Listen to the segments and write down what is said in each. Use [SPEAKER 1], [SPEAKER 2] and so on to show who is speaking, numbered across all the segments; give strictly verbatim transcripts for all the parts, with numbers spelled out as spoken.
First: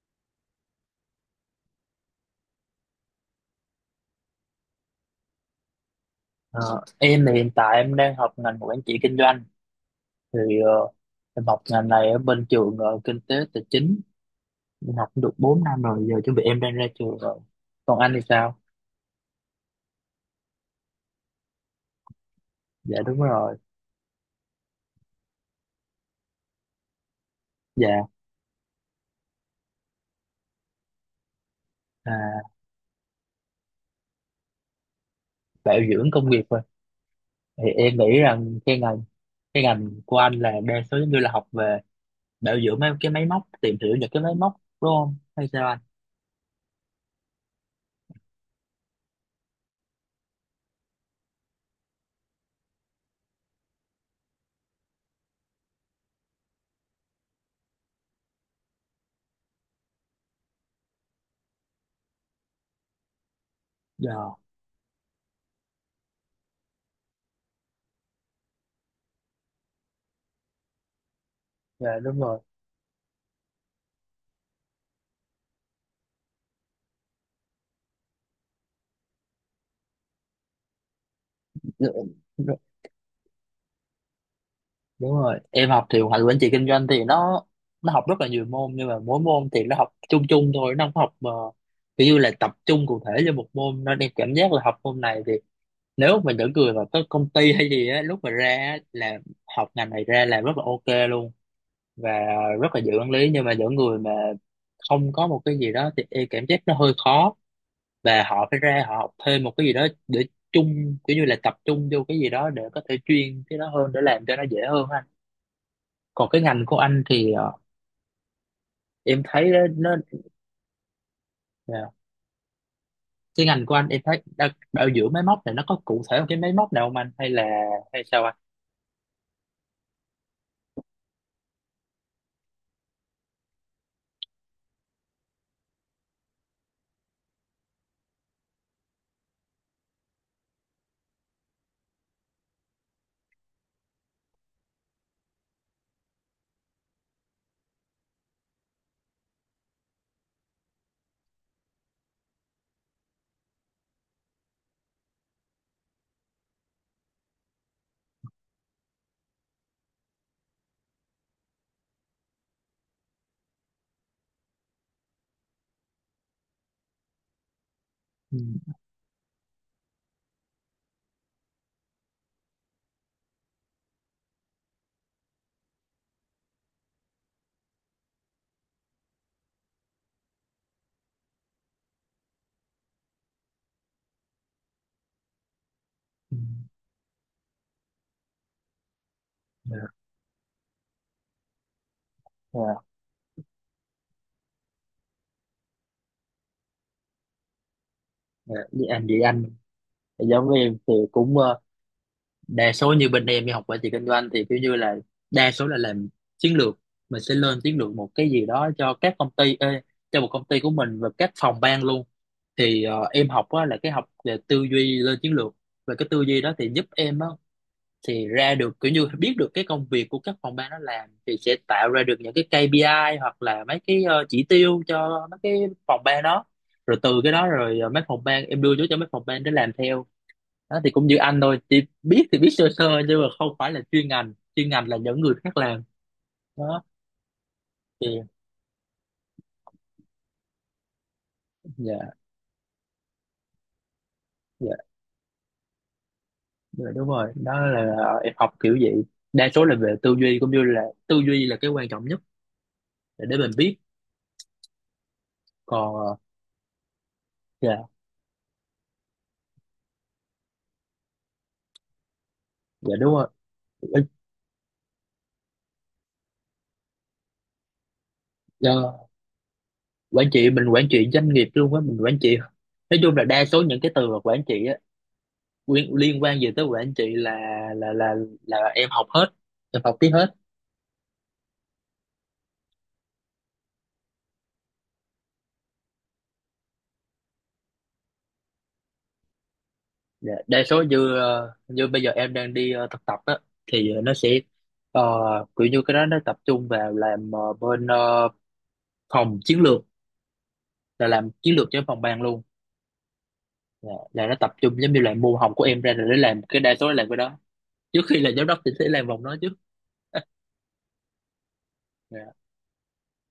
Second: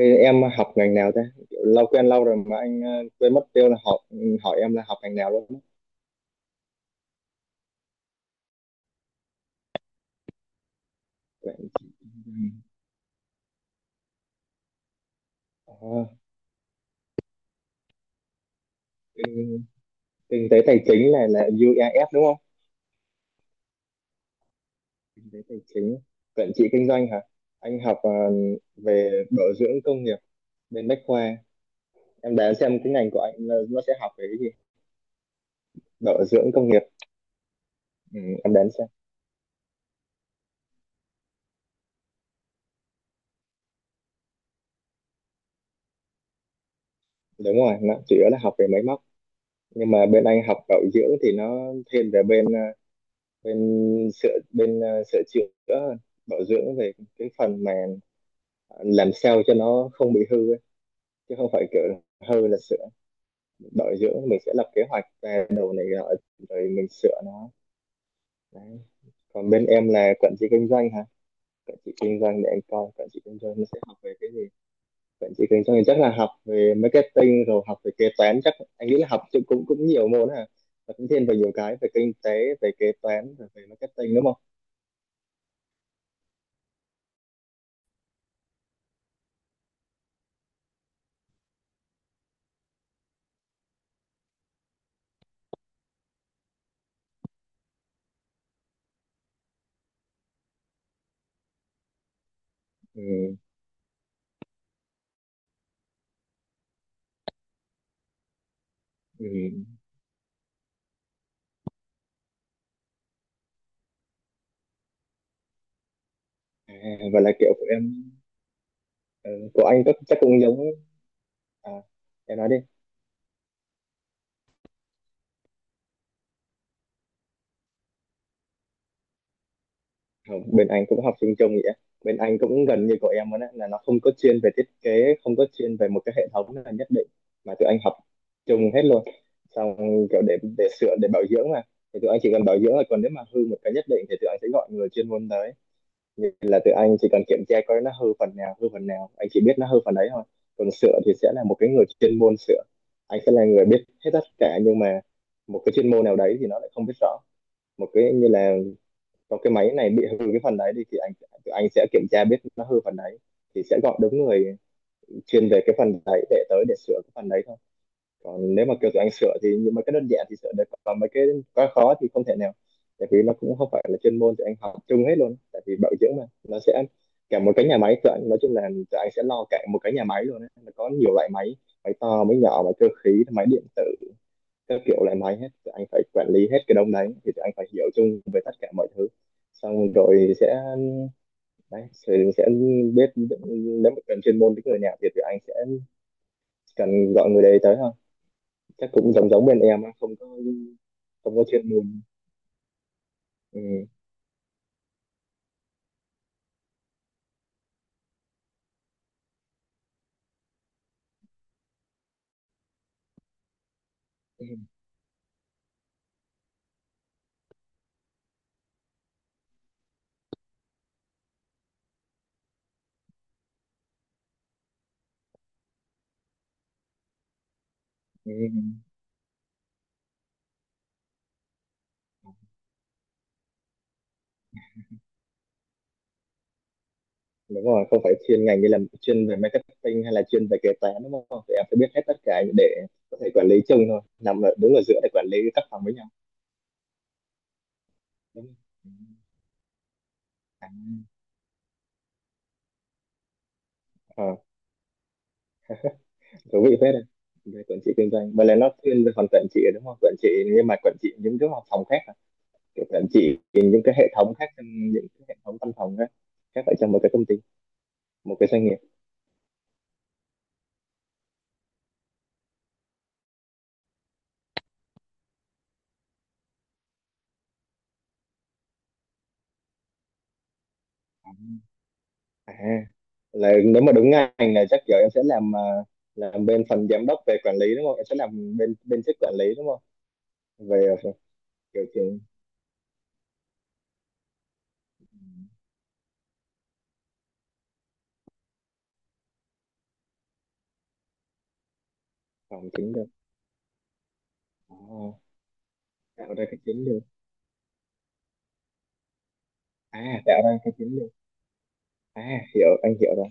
[SPEAKER 1] Ê, em học ngành nào thế? Kiểu lâu quen lâu rồi mà anh ờ, quên mất tiêu là học, ừ, hỏi em là học ngành nào luôn. á.
[SPEAKER 2] Ờ, em thì hiện tại em đang học ngành quản trị kinh doanh thì ờ, em
[SPEAKER 1] Vậy,
[SPEAKER 2] học ngành này ở bên trường ờ, kinh tế tài chính. Em học cũng được bốn năm
[SPEAKER 1] ờ,
[SPEAKER 2] rồi, giờ chuẩn bị em đang ra trường rồi. Còn anh thì sao?
[SPEAKER 1] kinh, kinh tế tài chính này là u e ép đúng không?
[SPEAKER 2] Dạ đúng rồi.
[SPEAKER 1] Kinh tế tài chính, quản trị kinh doanh hả? Anh học
[SPEAKER 2] Dạ.
[SPEAKER 1] ờ, về bảo dưỡng công nghiệp bên Bách Khoa. Em
[SPEAKER 2] À,
[SPEAKER 1] đoán xem cái ngành của anh là nó sẽ học về cái gì?
[SPEAKER 2] bảo dưỡng
[SPEAKER 1] Bảo
[SPEAKER 2] công nghiệp
[SPEAKER 1] dưỡng
[SPEAKER 2] rồi
[SPEAKER 1] công nghiệp.
[SPEAKER 2] thì em nghĩ
[SPEAKER 1] Ừ, em
[SPEAKER 2] rằng
[SPEAKER 1] đoán
[SPEAKER 2] cái
[SPEAKER 1] xem.
[SPEAKER 2] ngành cái ngành của anh là đa số giống như là học về bảo dưỡng mấy cái máy móc, tìm hiểu những cái máy móc, đúng không hay sao anh?
[SPEAKER 1] Đúng rồi, nó chủ yếu là học về máy móc. Nhưng mà bên anh học bảo dưỡng thì nó thiên về bên ờ, bên sửa bên ờ, sửa chữa, bảo dưỡng về cái phần mà làm sao cho nó không bị hư ấy, chứ không phải kiểu hư là sửa. Bảo
[SPEAKER 2] Dạ.
[SPEAKER 1] dưỡng mình sẽ lập kế hoạch ra đầu này nọ, rồi mình sửa nó đấy. Còn bên em là quản trị kinh doanh hả? Quản trị
[SPEAKER 2] Dạ đúng
[SPEAKER 1] kinh
[SPEAKER 2] rồi.
[SPEAKER 1] doanh, để anh coi quản trị kinh doanh nó sẽ học về cái gì. Quản trị kinh doanh thì chắc là học về marketing, rồi học về kế toán. Chắc anh nghĩ là học cũng cũng, nhiều môn hả, và cũng thêm về nhiều cái, về kinh tế, về kế toán, về marketing, đúng không?
[SPEAKER 2] Đúng rồi, em học thì hoạch quản trị kinh doanh thì nó nó học rất là nhiều môn, nhưng mà mỗi môn thì nó học chung chung thôi, nó không học mà kiểu như là tập trung cụ thể cho một môn, nên em cảm giác là học môn này thì nếu mà những người mà có công ty hay gì á, lúc mà ra á, là học ngành này ra làm rất là ok luôn, và rất là dễ quản lý.
[SPEAKER 1] Ừ,
[SPEAKER 2] Nhưng mà những người mà không có một cái gì đó thì em cảm giác nó hơi khó, và họ phải ra họ học
[SPEAKER 1] ừ.
[SPEAKER 2] thêm một cái gì đó để chung, kiểu như là tập trung vô cái gì đó để có thể chuyên cái đó hơn để làm cho nó dễ hơn ha. Còn cái ngành
[SPEAKER 1] À,
[SPEAKER 2] của anh
[SPEAKER 1] vậy là
[SPEAKER 2] thì
[SPEAKER 1] kiểu
[SPEAKER 2] ờ,
[SPEAKER 1] của em,
[SPEAKER 2] em
[SPEAKER 1] ờ,
[SPEAKER 2] thấy nó,
[SPEAKER 1] của anh chắc
[SPEAKER 2] nó
[SPEAKER 1] chắc cũng giống. À,
[SPEAKER 2] Dạ.
[SPEAKER 1] em nói đi.
[SPEAKER 2] Cái ngành của anh em thấy đa- bảo dưỡng máy móc này, nó có cụ thể một cái máy móc nào không anh, hay là hay sao anh?
[SPEAKER 1] Không, bên anh cũng học sinh chung vậy á. Bên anh cũng gần như của em luôn, là nó không có chuyên về thiết kế, không có chuyên về một cái hệ thống là nhất định, mà tụi anh học chung hết luôn. Xong kiểu để để sửa, để bảo dưỡng mà, thì tụi anh chỉ cần bảo dưỡng là, còn nếu mà hư một cái nhất định thì tụi anh sẽ gọi người chuyên môn tới. Nên là tụi anh chỉ cần kiểm tra coi nó hư phần nào, hư phần nào, anh chỉ biết nó hư phần đấy thôi. Còn sửa thì sẽ là một cái người chuyên môn sửa. Anh sẽ là người biết hết tất cả, nhưng mà một cái chuyên môn nào đấy thì nó lại không biết rõ. Một cái như là trong cái máy này bị hư cái phần đấy đi, thì anh tụi anh sẽ kiểm tra biết nó hư phần đấy, thì sẽ gọi đúng người chuyên về cái phần đấy để tới để sửa cái phần đấy thôi.
[SPEAKER 2] Ừ.
[SPEAKER 1] Còn nếu mà kiểu tụi anh sửa thì những mấy cái đơn giản thì sửa được, còn mấy cái quá khó thì không thể nào, tại vì nó cũng không phải là chuyên môn. Tụi anh học chung hết luôn, tại vì bảo dưỡng mà, nó sẽ cả một cái nhà máy. Tụi anh nói chung là tụi anh sẽ lo cả một cái nhà máy luôn ấy. Nó có nhiều loại máy, máy to, máy nhỏ, máy cơ khí, máy điện tử, các kiểu loại máy hết, tụi anh phải quản
[SPEAKER 2] Ừ.
[SPEAKER 1] lý hết cái đống đấy, thì tụi anh phải hiểu chung về tất cả mọi thứ.
[SPEAKER 2] Dạ.
[SPEAKER 1] Xong rồi sẽ đấy, sẽ, sẽ
[SPEAKER 2] Dạ.
[SPEAKER 1] biết, nếu mà cần chuyên môn với người nào thì tụi anh sẽ cần gọi người đấy tới thôi.
[SPEAKER 2] Dạ. Với
[SPEAKER 1] Chắc
[SPEAKER 2] anh
[SPEAKER 1] cũng
[SPEAKER 2] vậy
[SPEAKER 1] giống
[SPEAKER 2] anh,
[SPEAKER 1] giống bên em á, không có
[SPEAKER 2] giống với em thì
[SPEAKER 1] không
[SPEAKER 2] cũng
[SPEAKER 1] có
[SPEAKER 2] ờ,
[SPEAKER 1] chuyên môn.
[SPEAKER 2] đa số như bên em đi học quản
[SPEAKER 1] Ừ.
[SPEAKER 2] trị kinh doanh thì kiểu như là đa số là làm chiến lược, mình sẽ lên chiến lược một cái gì đó cho các công ty, ê, cho một công ty của mình và các phòng ban luôn. Thì ờ, em học á, là cái học về
[SPEAKER 1] Ừ.
[SPEAKER 2] tư duy lên chiến lược, và cái tư duy đó thì giúp em á, thì ra được kiểu như biết được cái công việc của các phòng ban nó làm, thì sẽ tạo ra được những cái kay pi ai hoặc là mấy cái ờ, chỉ tiêu cho mấy cái phòng ban đó, rồi từ cái đó rồi ờ, mấy phòng
[SPEAKER 1] Ừ.
[SPEAKER 2] ban em đưa vô cho mấy phòng ban để làm theo. Đó thì cũng như anh thôi, chỉ biết thì biết sơ sơ nhưng mà không phải là chuyên ngành, chuyên ngành là những người khác làm đó.
[SPEAKER 1] Đúng rồi, không
[SPEAKER 2] Thì
[SPEAKER 1] phải chuyên ngành, như là chuyên về marketing hay là chuyên về kế toán, đúng không? Thì em phải biết
[SPEAKER 2] dạ.
[SPEAKER 1] hết tất cả để có thể quản lý chung thôi, nằm ở,
[SPEAKER 2] Dạ.
[SPEAKER 1] đứng ở giữa để quản lý các phòng với nhau,
[SPEAKER 2] Dạ, đúng rồi. Đó là ờ, em
[SPEAKER 1] đúng
[SPEAKER 2] học
[SPEAKER 1] không?
[SPEAKER 2] kiểu
[SPEAKER 1] Ừ.
[SPEAKER 2] vậy, đa số là về tư duy, cũng như
[SPEAKER 1] À,
[SPEAKER 2] là tư duy là cái quan trọng nhất để để mình biết.
[SPEAKER 1] ờ,
[SPEAKER 2] Còn ờ.
[SPEAKER 1] thú vị phết đấy. Về quản
[SPEAKER 2] Dạ.
[SPEAKER 1] trị kinh doanh mà, là nó thiên về phần quản trị, đúng không? Quản trị, nhưng mà quản trị những cái phòng khác à? Kiểu
[SPEAKER 2] Dạ
[SPEAKER 1] quản
[SPEAKER 2] đúng rồi.
[SPEAKER 1] trị những cái
[SPEAKER 2] Ờ.
[SPEAKER 1] hệ thống khác, trong những cái hệ thống văn phòng khác khác, ở trong một cái công ty, một cái doanh nghiệp.
[SPEAKER 2] Dạ. Quản trị, mình quản trị doanh nghiệp luôn á, mình quản trị, nói chung là đa số những cái từ mà quản trị á, liên, liên quan gì tới quản trị là là là là em học hết, em học tiếp hết.
[SPEAKER 1] À là, nếu mà đúng ngành là chắc giờ em sẽ làm, à, làm bên phần giám đốc về quản lý, đúng không? Em sẽ làm bên bên chức quản lý, đúng không?
[SPEAKER 2] Dạ, đa số
[SPEAKER 1] Về ph-
[SPEAKER 2] như ờ,
[SPEAKER 1] kiểu
[SPEAKER 2] như bây giờ
[SPEAKER 1] trường
[SPEAKER 2] em đang đi ờ, thực tập á, thì nó sẽ ờ, kiểu như cái đó nó tập trung vào làm ờ, bên ờ, phòng chiến lược, là làm chiến lược cho phòng ban luôn.
[SPEAKER 1] phòng chính được.
[SPEAKER 2] Dạ, là nó tập trung giống như là
[SPEAKER 1] À,
[SPEAKER 2] môn học của em ra rồi để
[SPEAKER 1] tạo
[SPEAKER 2] làm
[SPEAKER 1] ra cái
[SPEAKER 2] cái đa
[SPEAKER 1] chiến
[SPEAKER 2] số là
[SPEAKER 1] được.
[SPEAKER 2] làm cái đó, trước khi là giám đốc thì sẽ làm vòng đó trước.
[SPEAKER 1] À, tạo ra cái chiến được.
[SPEAKER 2] Dạ.
[SPEAKER 1] À, hiểu, anh hiểu rồi.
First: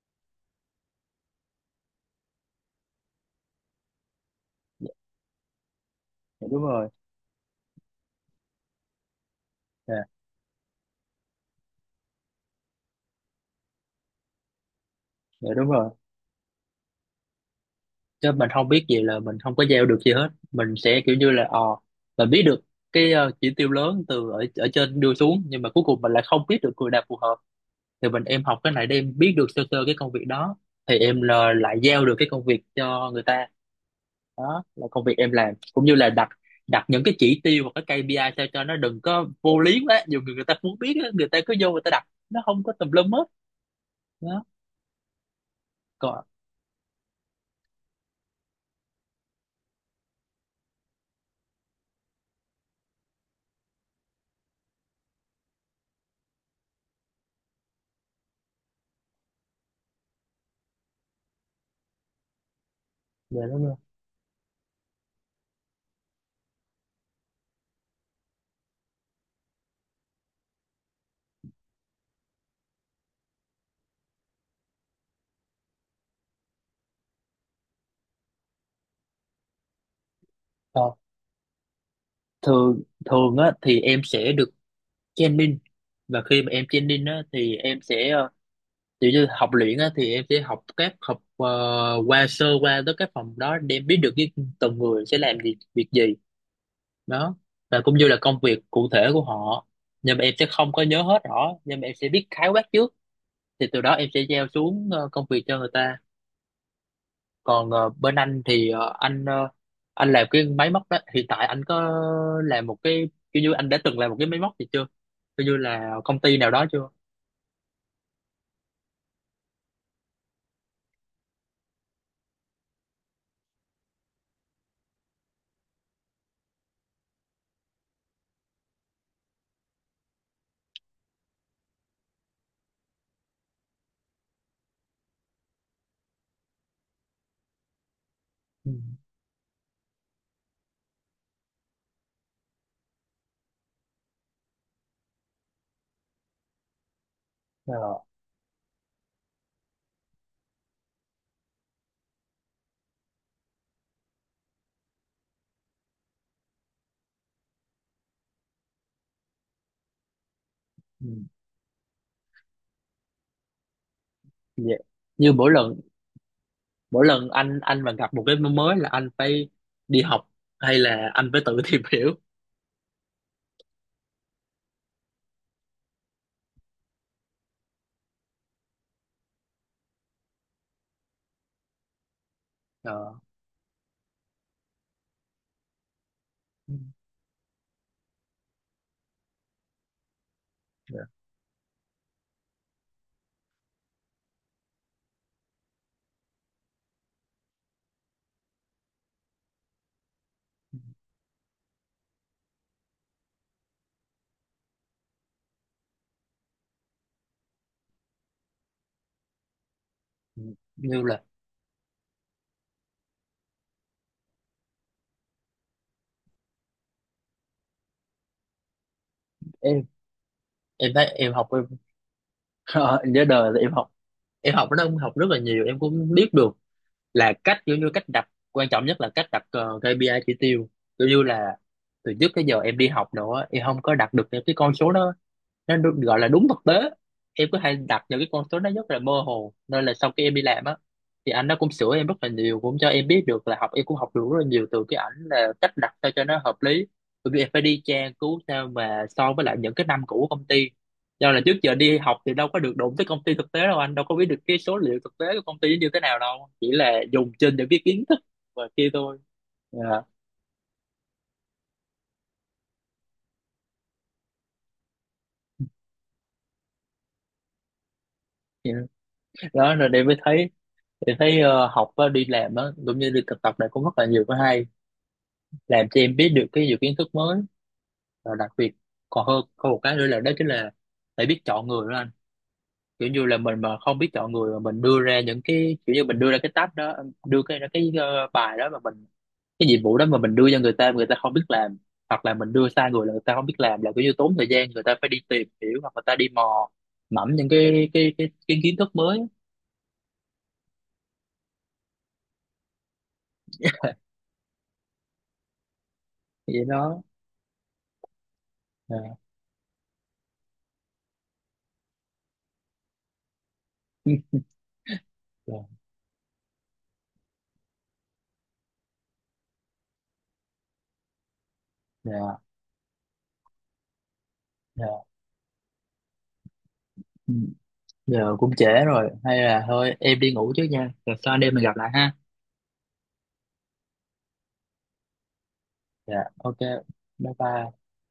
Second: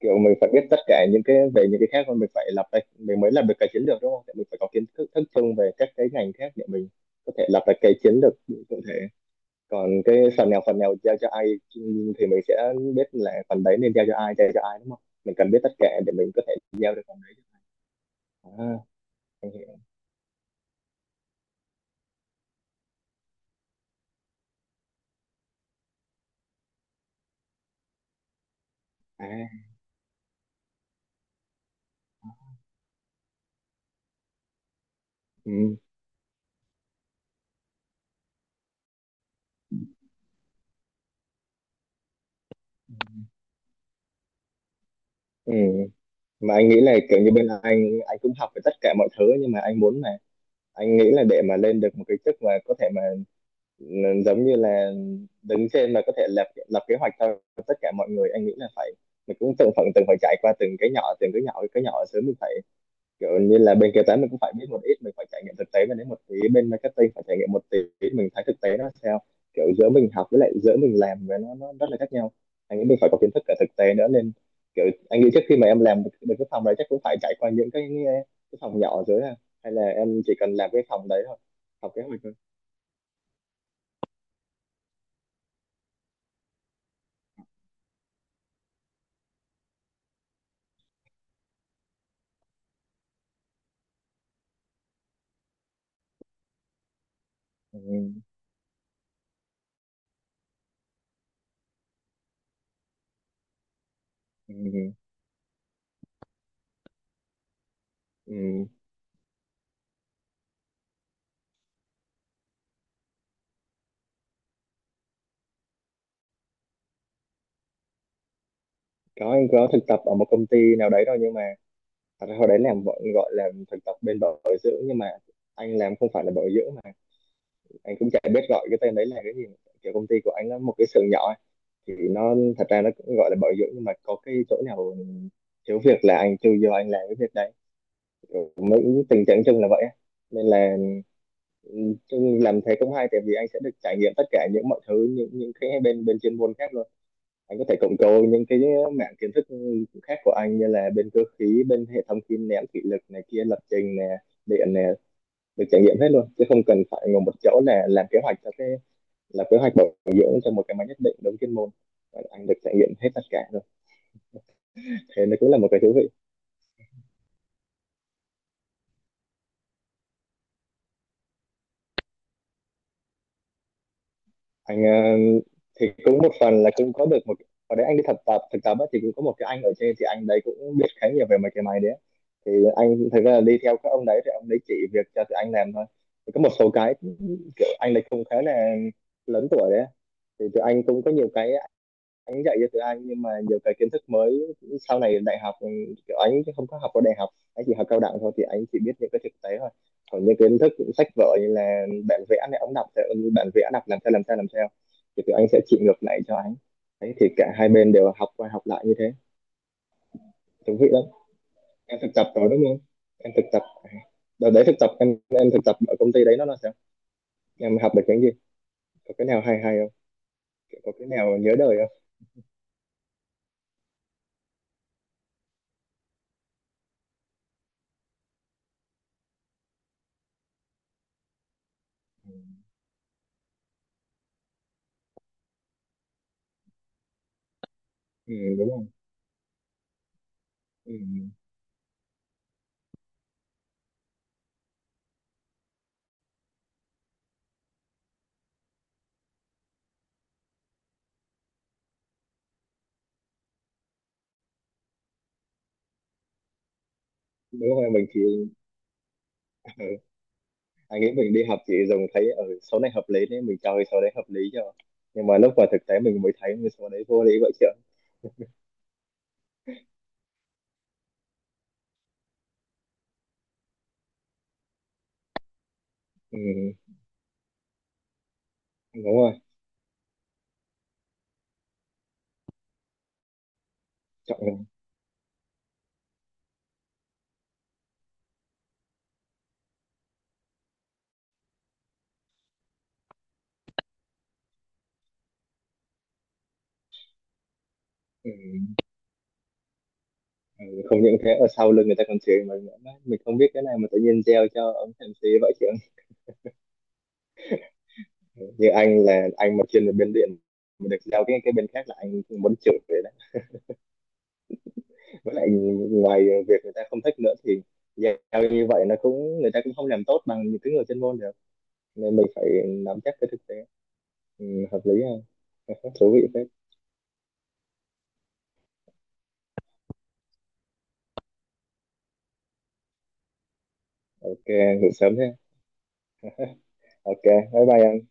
[SPEAKER 1] Kiểu mình phải biết tất cả những cái về những cái khác, còn mình phải lập ra, mình mới làm được cái chiến lược, đúng không? Tại mình phải có kiến
[SPEAKER 2] Dạ.
[SPEAKER 1] thức thức chung về các cái ngành
[SPEAKER 2] Dạ,
[SPEAKER 1] khác
[SPEAKER 2] đúng
[SPEAKER 1] để
[SPEAKER 2] rồi.
[SPEAKER 1] mình có thể lập ra cái chiến lược cụ thể. Còn
[SPEAKER 2] Dạ.
[SPEAKER 1] cái phần nào phần nào giao cho ai, thì mình sẽ biết là phần đấy nên giao cho ai, giao cho ai, đúng không? Mình
[SPEAKER 2] Dạ
[SPEAKER 1] cần biết
[SPEAKER 2] đúng
[SPEAKER 1] tất
[SPEAKER 2] rồi.
[SPEAKER 1] cả để mình có thể giao được phần đấy.
[SPEAKER 2] Chứ mình
[SPEAKER 1] À,
[SPEAKER 2] không biết gì là mình
[SPEAKER 1] anh
[SPEAKER 2] không có
[SPEAKER 1] hiểu.
[SPEAKER 2] gieo được gì hết, mình sẽ kiểu như là ờ mình biết được cái ờ, chỉ tiêu lớn từ ở ở trên đưa xuống, nhưng mà cuối cùng mình lại không biết được người nào phù hợp, thì mình em học cái này để em
[SPEAKER 1] À,
[SPEAKER 2] biết được sơ sơ cái công việc đó, thì em là lại giao được cái công việc cho người ta. Đó là công việc em làm,
[SPEAKER 1] ừ,
[SPEAKER 2] cũng như là đặt đặt những cái chỉ tiêu và cái kay pi ai sao cho nó đừng có vô lý quá, dù người người ta muốn biết á, người ta cứ vô, người ta đặt nó không có tùm lum hết đó.
[SPEAKER 1] ừ.
[SPEAKER 2] Còn
[SPEAKER 1] Mà anh nghĩ là kiểu như bên anh anh cũng học về tất cả mọi thứ, nhưng mà anh muốn là, anh nghĩ là để mà lên được một cái chức mà có thể mà, n- giống như là đứng trên mà có thể lập lập kế hoạch cho tất cả mọi người, anh nghĩ là phải, mình cũng từng phần, từng phải trải qua từng cái nhỏ, từng cái nhỏ, cái nhỏ sớm. Mình phải kiểu
[SPEAKER 2] về đó
[SPEAKER 1] như là
[SPEAKER 2] nữa.
[SPEAKER 1] bên kế toán mình cũng phải biết một ít, mình phải trải nghiệm thực tế, và đến một tí bên marketing phải trải nghiệm một tí, mình thấy thực tế nó sao. Kiểu giữa mình học với lại giữa mình làm với, nó nó rất là khác nhau. Anh nghĩ mình phải có kiến thức cả thực tế nữa, nên kiểu anh nghĩ trước khi mà em làm được được cái phòng đấy chắc cũng phải trải qua những cái cái phòng nhỏ dưới, à, hay là em chỉ cần làm cái
[SPEAKER 2] Ờ,
[SPEAKER 1] phòng đấy thôi, học kế hoạch thôi.
[SPEAKER 2] thường thường á thì em sẽ được training, và khi mà em training á thì em sẽ ờ, kiểu như học luyện á, thì em sẽ học các học ờ, qua sơ qua tới các phòng đó để em biết được cái từng người sẽ làm gì việc gì đó,
[SPEAKER 1] Ừ,
[SPEAKER 2] và cũng như là công việc cụ thể của họ, nhưng mà em sẽ không có nhớ hết rõ, nhưng mà em sẽ biết khái quát trước. Thì từ đó em sẽ giao
[SPEAKER 1] ừ,
[SPEAKER 2] xuống
[SPEAKER 1] ừ.
[SPEAKER 2] ờ, công việc cho người ta. Còn ờ, bên anh thì
[SPEAKER 1] Ừ.
[SPEAKER 2] ờ, anh ờ, anh làm cái máy móc đó, hiện tại anh có làm một cái, kiểu như anh đã từng làm một cái máy móc gì chưa, kiểu như là công ty nào đó chưa?
[SPEAKER 1] Có, anh có thực tập ở một công ty nào đấy thôi, nhưng mà thật ra hồi đấy làm gọi gọi là thực tập bên bảo dưỡng, nhưng mà anh làm không phải là bảo dưỡng, mà anh cũng chả biết gọi cái tên đấy là cái gì. Kiểu công ty của anh nó một cái xưởng nhỏ ấy, thì nó thật ra nó cũng gọi là bảo dưỡng, nhưng mà có cái chỗ nào thiếu việc là anh chui vô anh làm cái việc đấy.
[SPEAKER 2] Ừ.
[SPEAKER 1] Kiểu tình trạng chung là vậy á. Nên là, ừ, chung làm thế cũng hay, tại vì anh sẽ được trải nghiệm tất cả những mọi thứ, những những cái bên bên chuyên môn khác luôn. Anh có thể cộng
[SPEAKER 2] Ờ.
[SPEAKER 1] cố những cái mảng kiến thức khác của anh, như là bên cơ khí, bên hệ thống kim nén thủy lực này kia, lập trình này, điện này, được trải nghiệm hết luôn, chứ không cần phải ngồi một chỗ là làm kế hoạch cho cái, là kế hoạch bảo dưỡng cho một cái máy nhất
[SPEAKER 2] Ừ.
[SPEAKER 1] định đúng chuyên môn. Anh được trải nghiệm hết tất cả rồi,
[SPEAKER 2] Dạ.
[SPEAKER 1] thế
[SPEAKER 2] Như
[SPEAKER 1] nó
[SPEAKER 2] mỗi
[SPEAKER 1] cũng là một
[SPEAKER 2] lần
[SPEAKER 1] cái thú vị.
[SPEAKER 2] mỗi lần anh anh mà gặp một cái mới là anh phải đi học hay là anh phải tự tìm hiểu?
[SPEAKER 1] Anh ờ, thì cũng một phần là cũng có được một, ở đấy anh đi thực tập, thực tập á, thì cũng có một cái anh ở trên, thì anh đấy cũng biết khá nhiều về mấy cái máy đấy, thì anh
[SPEAKER 2] Ờ.
[SPEAKER 1] thực ra là đi theo các ông đấy, thì ông đấy chỉ việc cho tụi anh làm thôi. Thì có một số
[SPEAKER 2] Ừ.
[SPEAKER 1] cái, kiểu anh đấy không khá là lớn tuổi đấy, thì tụi anh cũng
[SPEAKER 2] Dạ.
[SPEAKER 1] có nhiều cái anh dạy cho tiếng Anh, nhưng mà nhiều cái kiến thức mới sau này đại học, ừ, kiểu anh không có học ở đại học, anh chỉ học cao đẳng thôi, thì anh chỉ biết những cái thực tế thôi. Còn những kiến thức sách vở như là bản vẽ này, ông đọc theo bản vẽ đọc làm sao làm sao làm sao, thì tụi anh sẽ chỉ ngược lại cho anh đấy, thì cả hai bên đều học qua học lại như thế.
[SPEAKER 2] Ừ.
[SPEAKER 1] Thú vị
[SPEAKER 2] Như
[SPEAKER 1] lắm.
[SPEAKER 2] là
[SPEAKER 1] Em thực tập rồi đúng không? Em thực tập à? Đợt đấy thực tập em em thực tập ở công ty đấy nó là sao, em học được cái gì, có cái nào hay hay
[SPEAKER 2] em
[SPEAKER 1] không, có
[SPEAKER 2] em thấy
[SPEAKER 1] cái
[SPEAKER 2] em
[SPEAKER 1] nào
[SPEAKER 2] học
[SPEAKER 1] nhớ
[SPEAKER 2] em
[SPEAKER 1] đời không?
[SPEAKER 2] ờ, nhớ đời là em học em học nó học rất là nhiều. Em cũng biết được là cách, kiểu như cách đặt quan trọng nhất là cách đặt ờ, ca pê i chỉ tiêu, kiểu như là từ trước tới giờ em đi học nữa em không có đặt được những cái con số đó, nó được gọi là đúng thực tế. Em cứ hay đặt những cái
[SPEAKER 1] Ừ,
[SPEAKER 2] con số nó
[SPEAKER 1] đúng không?
[SPEAKER 2] rất là mơ hồ, nên là sau khi em đi làm á,
[SPEAKER 1] Ừ,
[SPEAKER 2] thì anh nó cũng sửa em rất là nhiều, cũng cho em biết được là học em cũng học được rất là nhiều từ cái ảnh là cách đặt sao cho nó hợp lý. Bởi vì em phải đi tra cứu sao mà so với lại những cái năm cũ của công ty, do là trước giờ đi học thì đâu có được đụng tới công ty thực tế đâu, anh đâu có biết được cái số liệu thực tế của công ty như thế nào đâu, chỉ là dùng trên những
[SPEAKER 1] đúng
[SPEAKER 2] cái
[SPEAKER 1] không em,
[SPEAKER 2] kiến
[SPEAKER 1] mình
[SPEAKER 2] thức
[SPEAKER 1] thì,
[SPEAKER 2] và kia thôi.
[SPEAKER 1] ừ.
[SPEAKER 2] Dạ.
[SPEAKER 1] Anh nghĩ mình đi học thì dùng thấy ở, ừ, số này hợp lý nên mình cho cái số đấy hợp lý cho, nhưng mà lúc vào thực tế mình mới thấy cái số đấy vô lý vậy chứ.
[SPEAKER 2] Dạ. Đó rồi để mới thấy, để thấy ờ, học á, đi làm á cũng như đi thực tập này, cũng rất là nhiều cái hay, làm cho em biết
[SPEAKER 1] Ừ,
[SPEAKER 2] được cái nhiều kiến thức mới. Và đặc biệt
[SPEAKER 1] đúng
[SPEAKER 2] còn
[SPEAKER 1] rồi.
[SPEAKER 2] hơn có một cái nữa là đó chính là phải biết chọn người đó anh, kiểu như là mình mà không biết chọn
[SPEAKER 1] Chọn
[SPEAKER 2] người,
[SPEAKER 1] lọc.
[SPEAKER 2] mà mình đưa ra những cái, kiểu như mình đưa ra cái tab đó, đưa cái cái ờ, bài đó mà mình, cái nhiệm vụ đó mà mình đưa cho người ta mà người ta không biết làm, hoặc là mình đưa sai người là người ta không biết làm, là kiểu như tốn thời gian, người ta phải đi tìm hiểu hoặc người ta đi mò mẫm những cái cái cái
[SPEAKER 1] Ừ,
[SPEAKER 2] cái kiến thức mới.
[SPEAKER 1] ừ, không những thế, ở sau lưng người ta còn chửi mình nữa. Đấy, mình không biết cái này mà tự nhiên gieo cho ông em xê vậy chứ.
[SPEAKER 2] Vậy đó.
[SPEAKER 1] Như anh
[SPEAKER 2] Dạ.
[SPEAKER 1] là anh mà chuyên về bên điện mà được giao cái cái bên khác là anh muốn chửi vậy đấy. Với lại
[SPEAKER 2] Dạ.
[SPEAKER 1] ngoài việc người ta không thích nữa, thì giao như vậy nó cũng, người ta cũng không làm tốt bằng những cái người chuyên môn được, nên mình
[SPEAKER 2] Dạ.
[SPEAKER 1] phải nắm chắc cái thực tế. Ừ, hợp lý
[SPEAKER 2] Dạ.
[SPEAKER 1] ha. Thú vị phết.
[SPEAKER 2] Ừ, giờ cũng trễ rồi, hay là thôi em đi ngủ trước nha, rồi sau anh em mình gặp lại ha.
[SPEAKER 1] Ok, ngủ sớm thế.
[SPEAKER 2] Dạ. Ok.
[SPEAKER 1] Ok,
[SPEAKER 2] Bye
[SPEAKER 1] bye
[SPEAKER 2] bye.
[SPEAKER 1] bye em.